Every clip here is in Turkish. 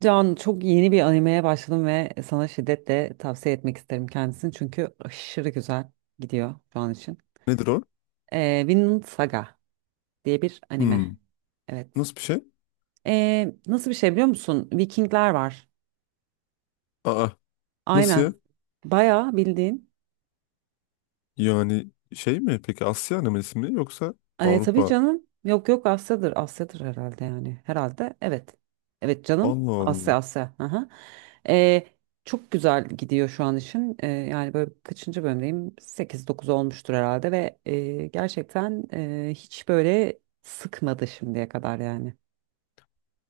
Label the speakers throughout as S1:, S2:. S1: Can, çok yeni bir animeye başladım ve sana şiddetle tavsiye etmek isterim kendisini çünkü aşırı güzel gidiyor şu an için.
S2: Nedir o?
S1: Vinland Saga diye bir
S2: Hmm.
S1: anime. Evet.
S2: Nasıl bir şey?
S1: Nasıl bir şey biliyor musun? Vikingler var.
S2: Aa, nasıl ya?
S1: Aynen. Bayağı bildiğin.
S2: Yani şey mi? Peki Asya anemisi mi, yoksa
S1: Tabii
S2: Avrupa?
S1: canım. Yok yok, Asya'dır. Asya'dır herhalde yani. Herhalde evet. Evet canım.
S2: Allah Allah.
S1: Asya Asya. Aha. E, Çok güzel gidiyor şu an işin. Yani böyle kaçıncı bölümdeyim? Sekiz 9 olmuştur herhalde ve gerçekten hiç böyle sıkmadı şimdiye kadar yani.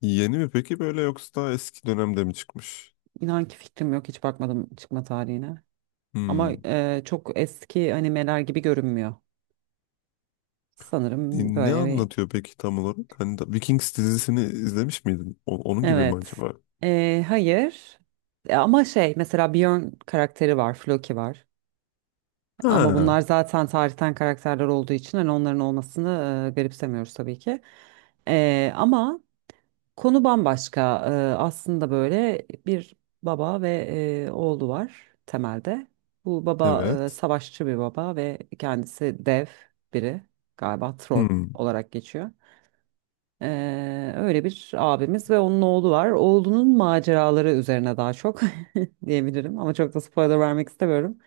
S2: Yeni mi peki böyle, yoksa daha eski dönemde mi çıkmış?
S1: İnan ki fikrim yok. Hiç bakmadım çıkma tarihine. Ama
S2: Hmm.
S1: çok eski animeler gibi görünmüyor.
S2: E,
S1: Sanırım
S2: Ne
S1: böyle.
S2: anlatıyor peki tam olarak? Hani da Vikings dizisini izlemiş miydin? Onun gibi mi
S1: Evet.
S2: acaba?
S1: Hayır. Ama şey mesela Björn karakteri var, Floki var. Ama
S2: Ha,
S1: bunlar zaten tarihten karakterler olduğu için hani onların olmasını garipsemiyoruz tabii ki. Ama konu bambaşka. Aslında böyle bir baba ve oğlu var temelde. Bu baba
S2: evet.
S1: savaşçı bir baba ve kendisi dev biri, galiba troll
S2: Hmm.
S1: olarak geçiyor. Öyle bir abimiz ve onun oğlu var. Oğlunun maceraları üzerine daha çok diyebilirim ama çok da spoiler vermek istemiyorum.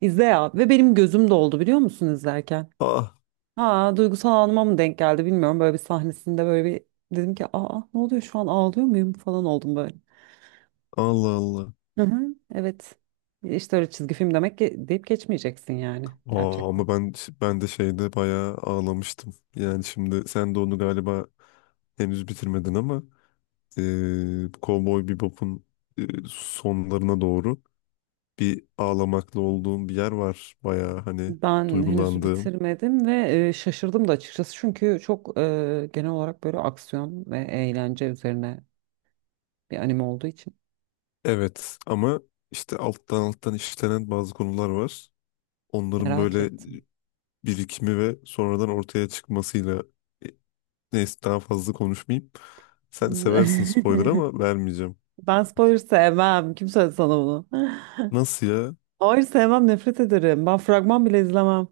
S1: İzle ya, ve benim gözüm doldu biliyor musun izlerken?
S2: Ah,
S1: Ha, duygusal anıma mı denk geldi bilmiyorum. Böyle bir sahnesinde böyle bir dedim ki, aa ne oluyor şu an, ağlıyor muyum falan oldum böyle.
S2: Allah Allah.
S1: Hı hı, evet. İşte öyle, çizgi film demek ki deyip geçmeyeceksin yani
S2: Aa,
S1: gerçekten.
S2: ama ben de şeyde bayağı ağlamıştım. Yani şimdi sen de onu galiba henüz bitirmedin, ama Cowboy Bebop'un e, sonlarına doğru bir ağlamaklı olduğum bir yer var. Bayağı hani
S1: Ben henüz
S2: duygulandığım.
S1: bitirmedim ve şaşırdım da açıkçası çünkü çok genel olarak böyle aksiyon ve eğlence üzerine bir anime olduğu için
S2: Evet, ama işte alttan alttan işlenen bazı konular var. Onların
S1: merak
S2: böyle
S1: ettim.
S2: birikimi ve sonradan ortaya çıkmasıyla. E, neyse, daha fazla konuşmayayım. Sen seversin spoiler, ama vermeyeceğim.
S1: Ben spoiler sevmem. Kim söyledi sana bunu?
S2: Nasıl ya?
S1: Hayır sevmem, nefret ederim. Ben fragman bile izlemem.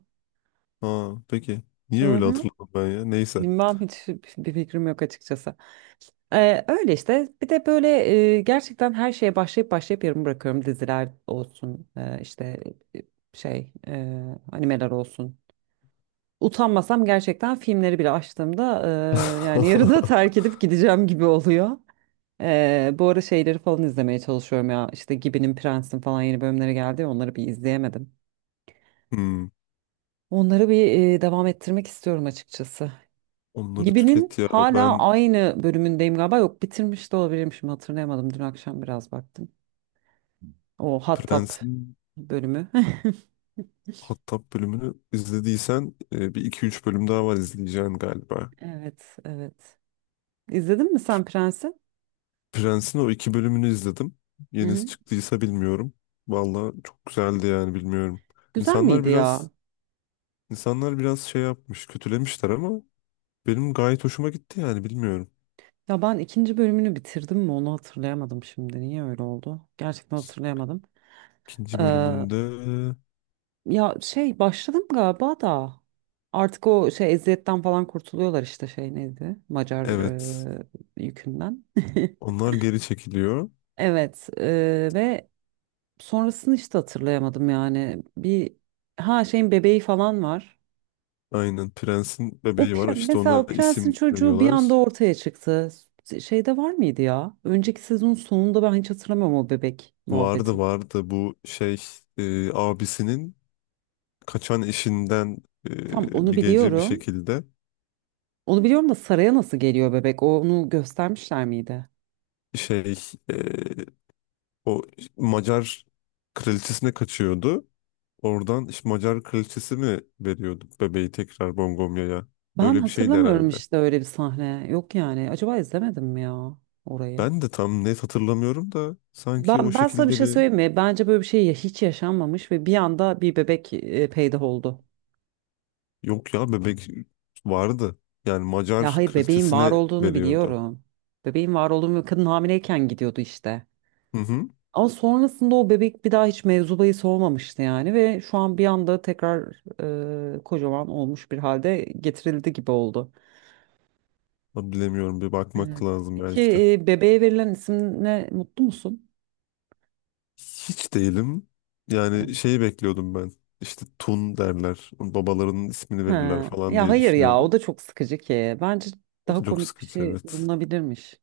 S2: Ha, peki. Niye
S1: Hı
S2: öyle
S1: hı.
S2: hatırladım ben ya? Neyse.
S1: Bilmem, hiç bir fikrim yok açıkçası. Öyle işte. Bir de böyle gerçekten her şeye başlayıp başlayıp yarım bırakıyorum. Diziler olsun, işte e, şey, animeler olsun. Utanmasam gerçekten filmleri bile açtığımda yani yarıda terk edip gideceğim gibi oluyor. Bu ara şeyleri falan izlemeye çalışıyorum ya. İşte Gibi'nin, Prens'in falan yeni bölümleri geldi ya, onları bir izleyemedim.
S2: Hmm,
S1: Onları bir devam ettirmek istiyorum açıkçası.
S2: onları tüket
S1: Gibi'nin
S2: ya.
S1: hala aynı bölümündeyim galiba. Yok, bitirmiş de olabilirim, şimdi hatırlayamadım. Dün akşam biraz baktım. O Hattab
S2: Prens'in
S1: bölümü.
S2: Hattab bölümünü izlediysen bir iki üç bölüm daha var izleyeceğin galiba.
S1: Evet, evet. İzledin mi sen Prens'i?
S2: Prens'in o iki bölümünü izledim.
S1: Hı
S2: Yenisi
S1: hı.
S2: çıktıysa bilmiyorum. Valla çok güzeldi yani, bilmiyorum.
S1: Güzel
S2: İnsanlar
S1: miydi
S2: biraz
S1: ya?
S2: insanlar biraz şey yapmış, kötülemişler, ama benim gayet hoşuma gitti yani, bilmiyorum.
S1: Ya ben ikinci bölümünü bitirdim mi onu hatırlayamadım şimdi. Niye öyle oldu? Gerçekten hatırlayamadım.
S2: İkinci
S1: Ee,
S2: bölümünde,
S1: Ya şey başladım galiba da artık o şey eziyetten falan kurtuluyorlar işte, şey neydi? Macar
S2: evet,
S1: yükünden.
S2: onlar geri çekiliyor.
S1: Evet, ve sonrasını işte hatırlayamadım yani. Bir, ha, şeyin bebeği falan var.
S2: Aynen, Prens'in
S1: O
S2: bebeği var işte,
S1: mesela
S2: ona
S1: o prensin
S2: isim
S1: çocuğu bir anda
S2: veriyorlar.
S1: ortaya çıktı. Şeyde var mıydı ya? Önceki sezonun sonunda ben hiç hatırlamıyorum o bebek muhabbeti.
S2: Vardı vardı, bu şey, abisinin kaçan eşinden
S1: Tam onu
S2: bir gece bir
S1: biliyorum.
S2: şekilde
S1: Onu biliyorum da, saraya nasıl geliyor bebek? Onu göstermişler miydi?
S2: şey, e, o Macar kraliçesine kaçıyordu. Oradan işte Macar kraliçesi mi veriyordu bebeği tekrar Bongomya'ya?
S1: Ben
S2: Öyle bir şeydi
S1: hatırlamıyorum
S2: herhalde.
S1: işte öyle bir sahne. Yok yani. Acaba izlemedim mi ya orayı?
S2: Ben de tam net hatırlamıyorum da, sanki o
S1: Ben sana bir
S2: şekilde
S1: şey
S2: bir,
S1: söyleyeyim mi? Bence böyle bir şey hiç yaşanmamış ve bir anda bir bebek peyda oldu.
S2: yok ya, bebek vardı. Yani
S1: Ya
S2: Macar
S1: hayır, bebeğin var
S2: kraliçesine
S1: olduğunu
S2: veriyordu.
S1: biliyorum. Bebeğin var olduğunu ve kadın hamileyken gidiyordu işte.
S2: Hı hı.
S1: Ama sonrasında o bebek bir daha hiç mevzu bahis olmamıştı yani, ve şu an bir anda tekrar kocaman olmuş bir halde getirildi gibi oldu.
S2: Bilemiyorum, bir bakmak
S1: Evet.
S2: lazım
S1: Peki
S2: belki de.
S1: bebeğe verilen isimle mutlu musun?
S2: Hiç değilim. Yani
S1: Yani,
S2: şeyi bekliyordum ben. İşte Tun derler, babalarının ismini verirler
S1: ha.
S2: falan
S1: Ya
S2: diye
S1: hayır ya, o
S2: düşünüyordum.
S1: da çok sıkıcı ki. Bence
S2: O da
S1: daha
S2: çok
S1: komik bir
S2: sıkıcı,
S1: şey
S2: evet.
S1: bulunabilirmiş.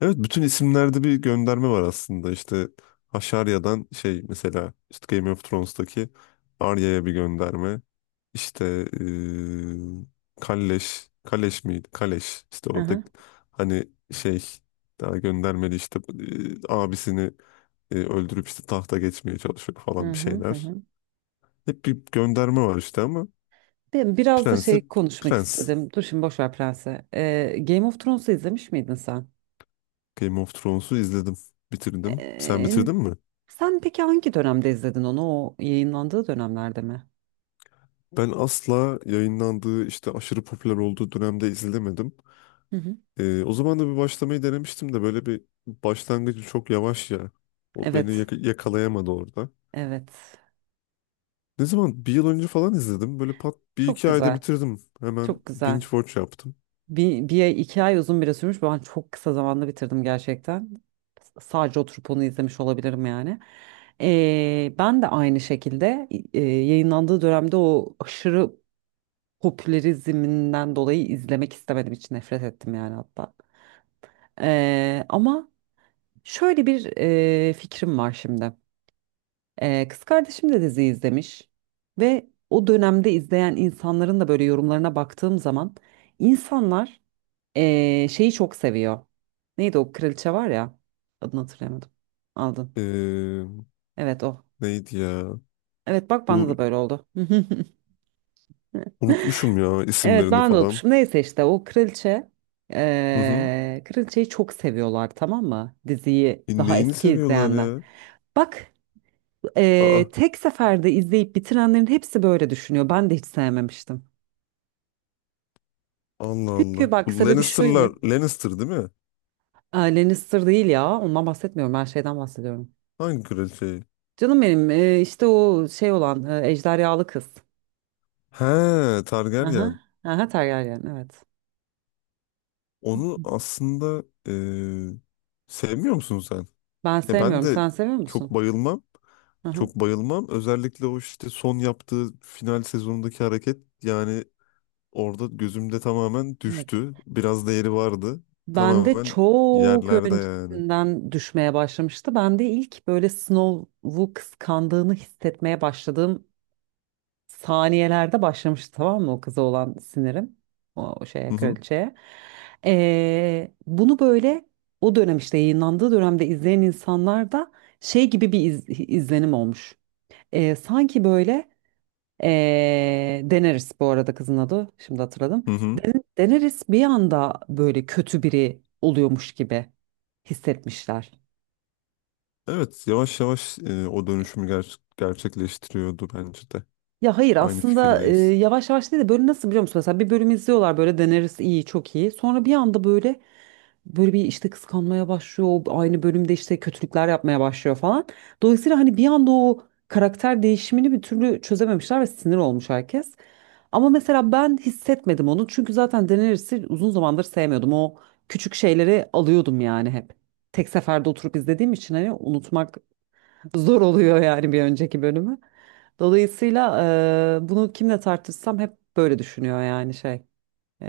S2: Evet, bütün isimlerde bir gönderme var aslında. İşte Haşarya'dan şey, mesela işte Game of Thrones'taki Arya'ya bir gönderme. İşte Kalleş. Kaleş miydi? Kaleş. İşte
S1: Hı
S2: o da
S1: hı,
S2: hani şey, daha göndermeli işte, abisini öldürüp işte tahta geçmeye çalışıyor
S1: hı
S2: falan bir
S1: hı, hı
S2: şeyler.
S1: hı.
S2: Hep bir gönderme var işte, ama
S1: Ben biraz da şey
S2: prensip
S1: konuşmak
S2: prens.
S1: istedim. Dur şimdi, boş ver Prens'e. Game of Thrones'u izlemiş miydin sen?
S2: Game of Thrones'u izledim. Bitirdim. Sen
S1: Ee,
S2: bitirdin mi?
S1: Sen peki hangi dönemde izledin onu? O yayınlandığı dönemlerde mi?
S2: Ben asla yayınlandığı işte, aşırı popüler olduğu dönemde izlemedim.
S1: Hı hı.
S2: O zaman da bir başlamayı denemiştim de, böyle bir, başlangıcı çok yavaş ya. O beni
S1: Evet,
S2: yakalayamadı orada.
S1: evet.
S2: Ne zaman? Bir yıl önce falan izledim. Böyle pat bir
S1: Çok
S2: iki ayda
S1: güzel,
S2: bitirdim. Hemen
S1: çok
S2: binge
S1: güzel.
S2: watch yaptım.
S1: Bir ay, iki ay uzun bile sürmüş. Ben çok kısa zamanda bitirdim gerçekten. Sadece oturup onu izlemiş olabilirim yani. Ben de aynı şekilde yayınlandığı dönemde o aşırı popülerizminden dolayı izlemek istemedim. Hiç nefret ettim yani hatta. Ama şöyle bir fikrim var şimdi. Kız kardeşim de dizi izlemiş. Ve o dönemde izleyen insanların da böyle yorumlarına baktığım zaman, insanlar şeyi çok seviyor. Neydi o kraliçe var ya. Adını hatırlayamadım. Aldın.
S2: Ee,
S1: Evet, o.
S2: neydi ya?
S1: Evet, bak bana
S2: Bu
S1: da böyle oldu.
S2: Unutmuşum ya
S1: Evet,
S2: isimlerini
S1: ben de
S2: falan.
S1: unutmuşum. Neyse işte o kraliçe.
S2: Hı hı.
S1: Kraliçeyi çok seviyorlar tamam mı? Diziyi
S2: E,
S1: daha
S2: Neyini
S1: eski
S2: seviyorlar
S1: izleyenler.
S2: ya?
S1: Bak,
S2: Aa,
S1: tek seferde izleyip bitirenlerin hepsi böyle düşünüyor. Ben de hiç sevmemiştim.
S2: Allah Allah.
S1: Çünkü bak,
S2: Bu
S1: sebebi şuymuş.
S2: Lannister'lar, Lannister değil mi?
S1: Aa, Lannister değil ya. Ondan bahsetmiyorum. Ben şeyden bahsediyorum.
S2: Hangi kraliçeyi?
S1: Canım benim, işte o şey olan, ejderhalı kız.
S2: He, Targaryen.
S1: Aha, aha, Tergaryen, evet.
S2: Onu aslında sevmiyor musun sen?
S1: Ben
S2: He, ben
S1: sevmiyorum.
S2: de
S1: Sen seviyor
S2: çok
S1: musun?
S2: bayılmam.
S1: Aha,
S2: Çok bayılmam. Özellikle o işte son yaptığı final sezonundaki hareket yani, orada gözümde tamamen
S1: evet.
S2: düştü. Biraz değeri vardı.
S1: Ben de
S2: Tamamen
S1: çok
S2: yerlerde yani.
S1: öncesinden düşmeye başlamıştı. Ben de ilk böyle Snow'u kıskandığını hissetmeye başladığım saniyelerde başlamıştı, tamam mı, o kıza olan sinirim. O
S2: Hı
S1: şeye,
S2: hı.
S1: kraliçeye. Bunu böyle o dönem, işte yayınlandığı dönemde izleyen insanlar da şey gibi bir izlenim olmuş. Sanki böyle. Daenerys bu arada kızın adı. Şimdi hatırladım.
S2: Hı hı.
S1: Daenerys bir anda böyle kötü biri oluyormuş gibi hissetmişler.
S2: Evet, yavaş yavaş, o dönüşümü gerçekleştiriyordu bence de.
S1: Ya hayır,
S2: Aynı
S1: aslında
S2: fikirdeyiz.
S1: yavaş yavaş değil de böyle, nasıl biliyor musun? Mesela bir bölüm izliyorlar, böyle deneriz iyi, çok iyi. Sonra bir anda böyle bir işte kıskanmaya başlıyor. O aynı bölümde işte kötülükler yapmaya başlıyor falan. Dolayısıyla hani bir anda o karakter değişimini bir türlü çözememişler ve sinir olmuş herkes. Ama mesela ben hissetmedim onu. Çünkü zaten Daenerys'i uzun zamandır sevmiyordum. O küçük şeyleri alıyordum yani hep. Tek seferde oturup izlediğim için hani unutmak zor oluyor yani bir önceki bölümü. Dolayısıyla bunu kimle tartışsam hep böyle düşünüyor yani şey. E,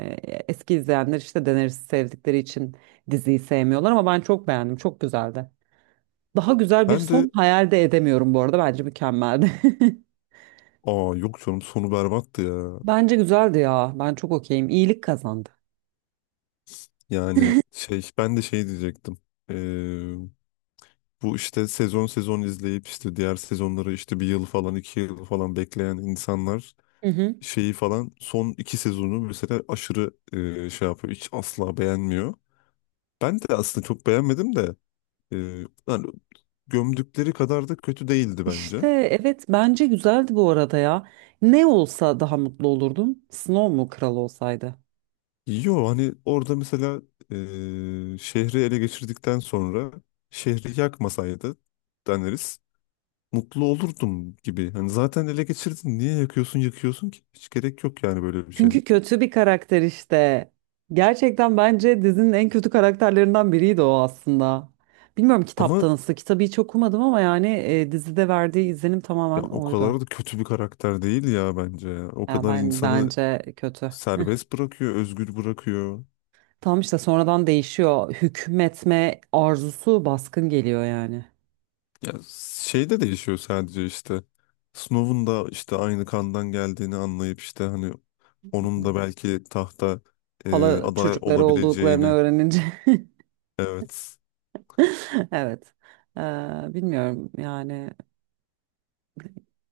S1: Eski izleyenler işte Daenerys'i sevdikleri için diziyi sevmiyorlar ama ben çok beğendim. Çok güzeldi. Daha güzel bir
S2: Ben
S1: son
S2: de
S1: hayal de edemiyorum bu arada. Bence mükemmeldi.
S2: Aa, yok canım, sonu berbattı ya.
S1: Bence güzeldi ya. Ben çok okeyim. İyilik kazandı.
S2: Yani şey, ben de şey diyecektim. Ee, bu işte sezon sezon izleyip işte diğer sezonları, işte bir yıl falan, 2 yıl falan bekleyen insanlar
S1: Hı hı.
S2: şeyi falan, son iki sezonu mesela aşırı şey yapıyor. Hiç asla beğenmiyor. Ben de aslında çok beğenmedim de, e, yani gömdükleri kadar da kötü değildi bence.
S1: İşte evet, bence güzeldi bu arada ya. Ne olsa daha mutlu olurdum. Snow mu kral olsaydı?
S2: Yo hani, orada mesela şehri ele geçirdikten sonra şehri yakmasaydı, deneriz, mutlu olurdum gibi. Hani zaten ele geçirdin, niye yakıyorsun yakıyorsun ki? Hiç gerek yok yani böyle bir şeye.
S1: Çünkü kötü bir karakter işte. Gerçekten bence dizinin en kötü karakterlerinden biriydi o aslında. Bilmiyorum
S2: Ama
S1: kitapta nasıl. Kitabı hiç okumadım ama yani dizide verdiği izlenim
S2: ya,
S1: tamamen
S2: o
S1: oydu.
S2: kadar da kötü bir karakter değil ya bence ya. O
S1: Yani
S2: kadar
S1: ben,
S2: insanı
S1: bence kötü.
S2: serbest bırakıyor, özgür bırakıyor.
S1: Tam işte sonradan değişiyor. Hükmetme arzusu baskın geliyor yani.
S2: Ya şey de değişiyor sadece işte. Snow'un da işte aynı kandan geldiğini anlayıp, işte hani onun da belki tahta
S1: Hala
S2: aday
S1: çocukları olduklarını
S2: olabileceğini.
S1: öğrenince.
S2: Evet.
S1: Evet. Ee, Bilmiyorum yani.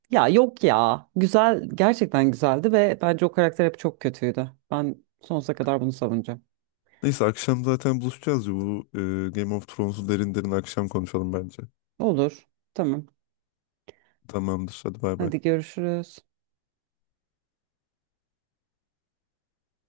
S1: Ya yok ya. Güzel, gerçekten güzeldi ve bence o karakter hep çok kötüydü. Ben sonsuza kadar bunu savunacağım.
S2: Neyse, akşam zaten buluşacağız ya, bu Game of Thrones'u derin derin akşam konuşalım bence.
S1: Olur. Tamam.
S2: Tamamdır, hadi bay bay.
S1: Hadi görüşürüz.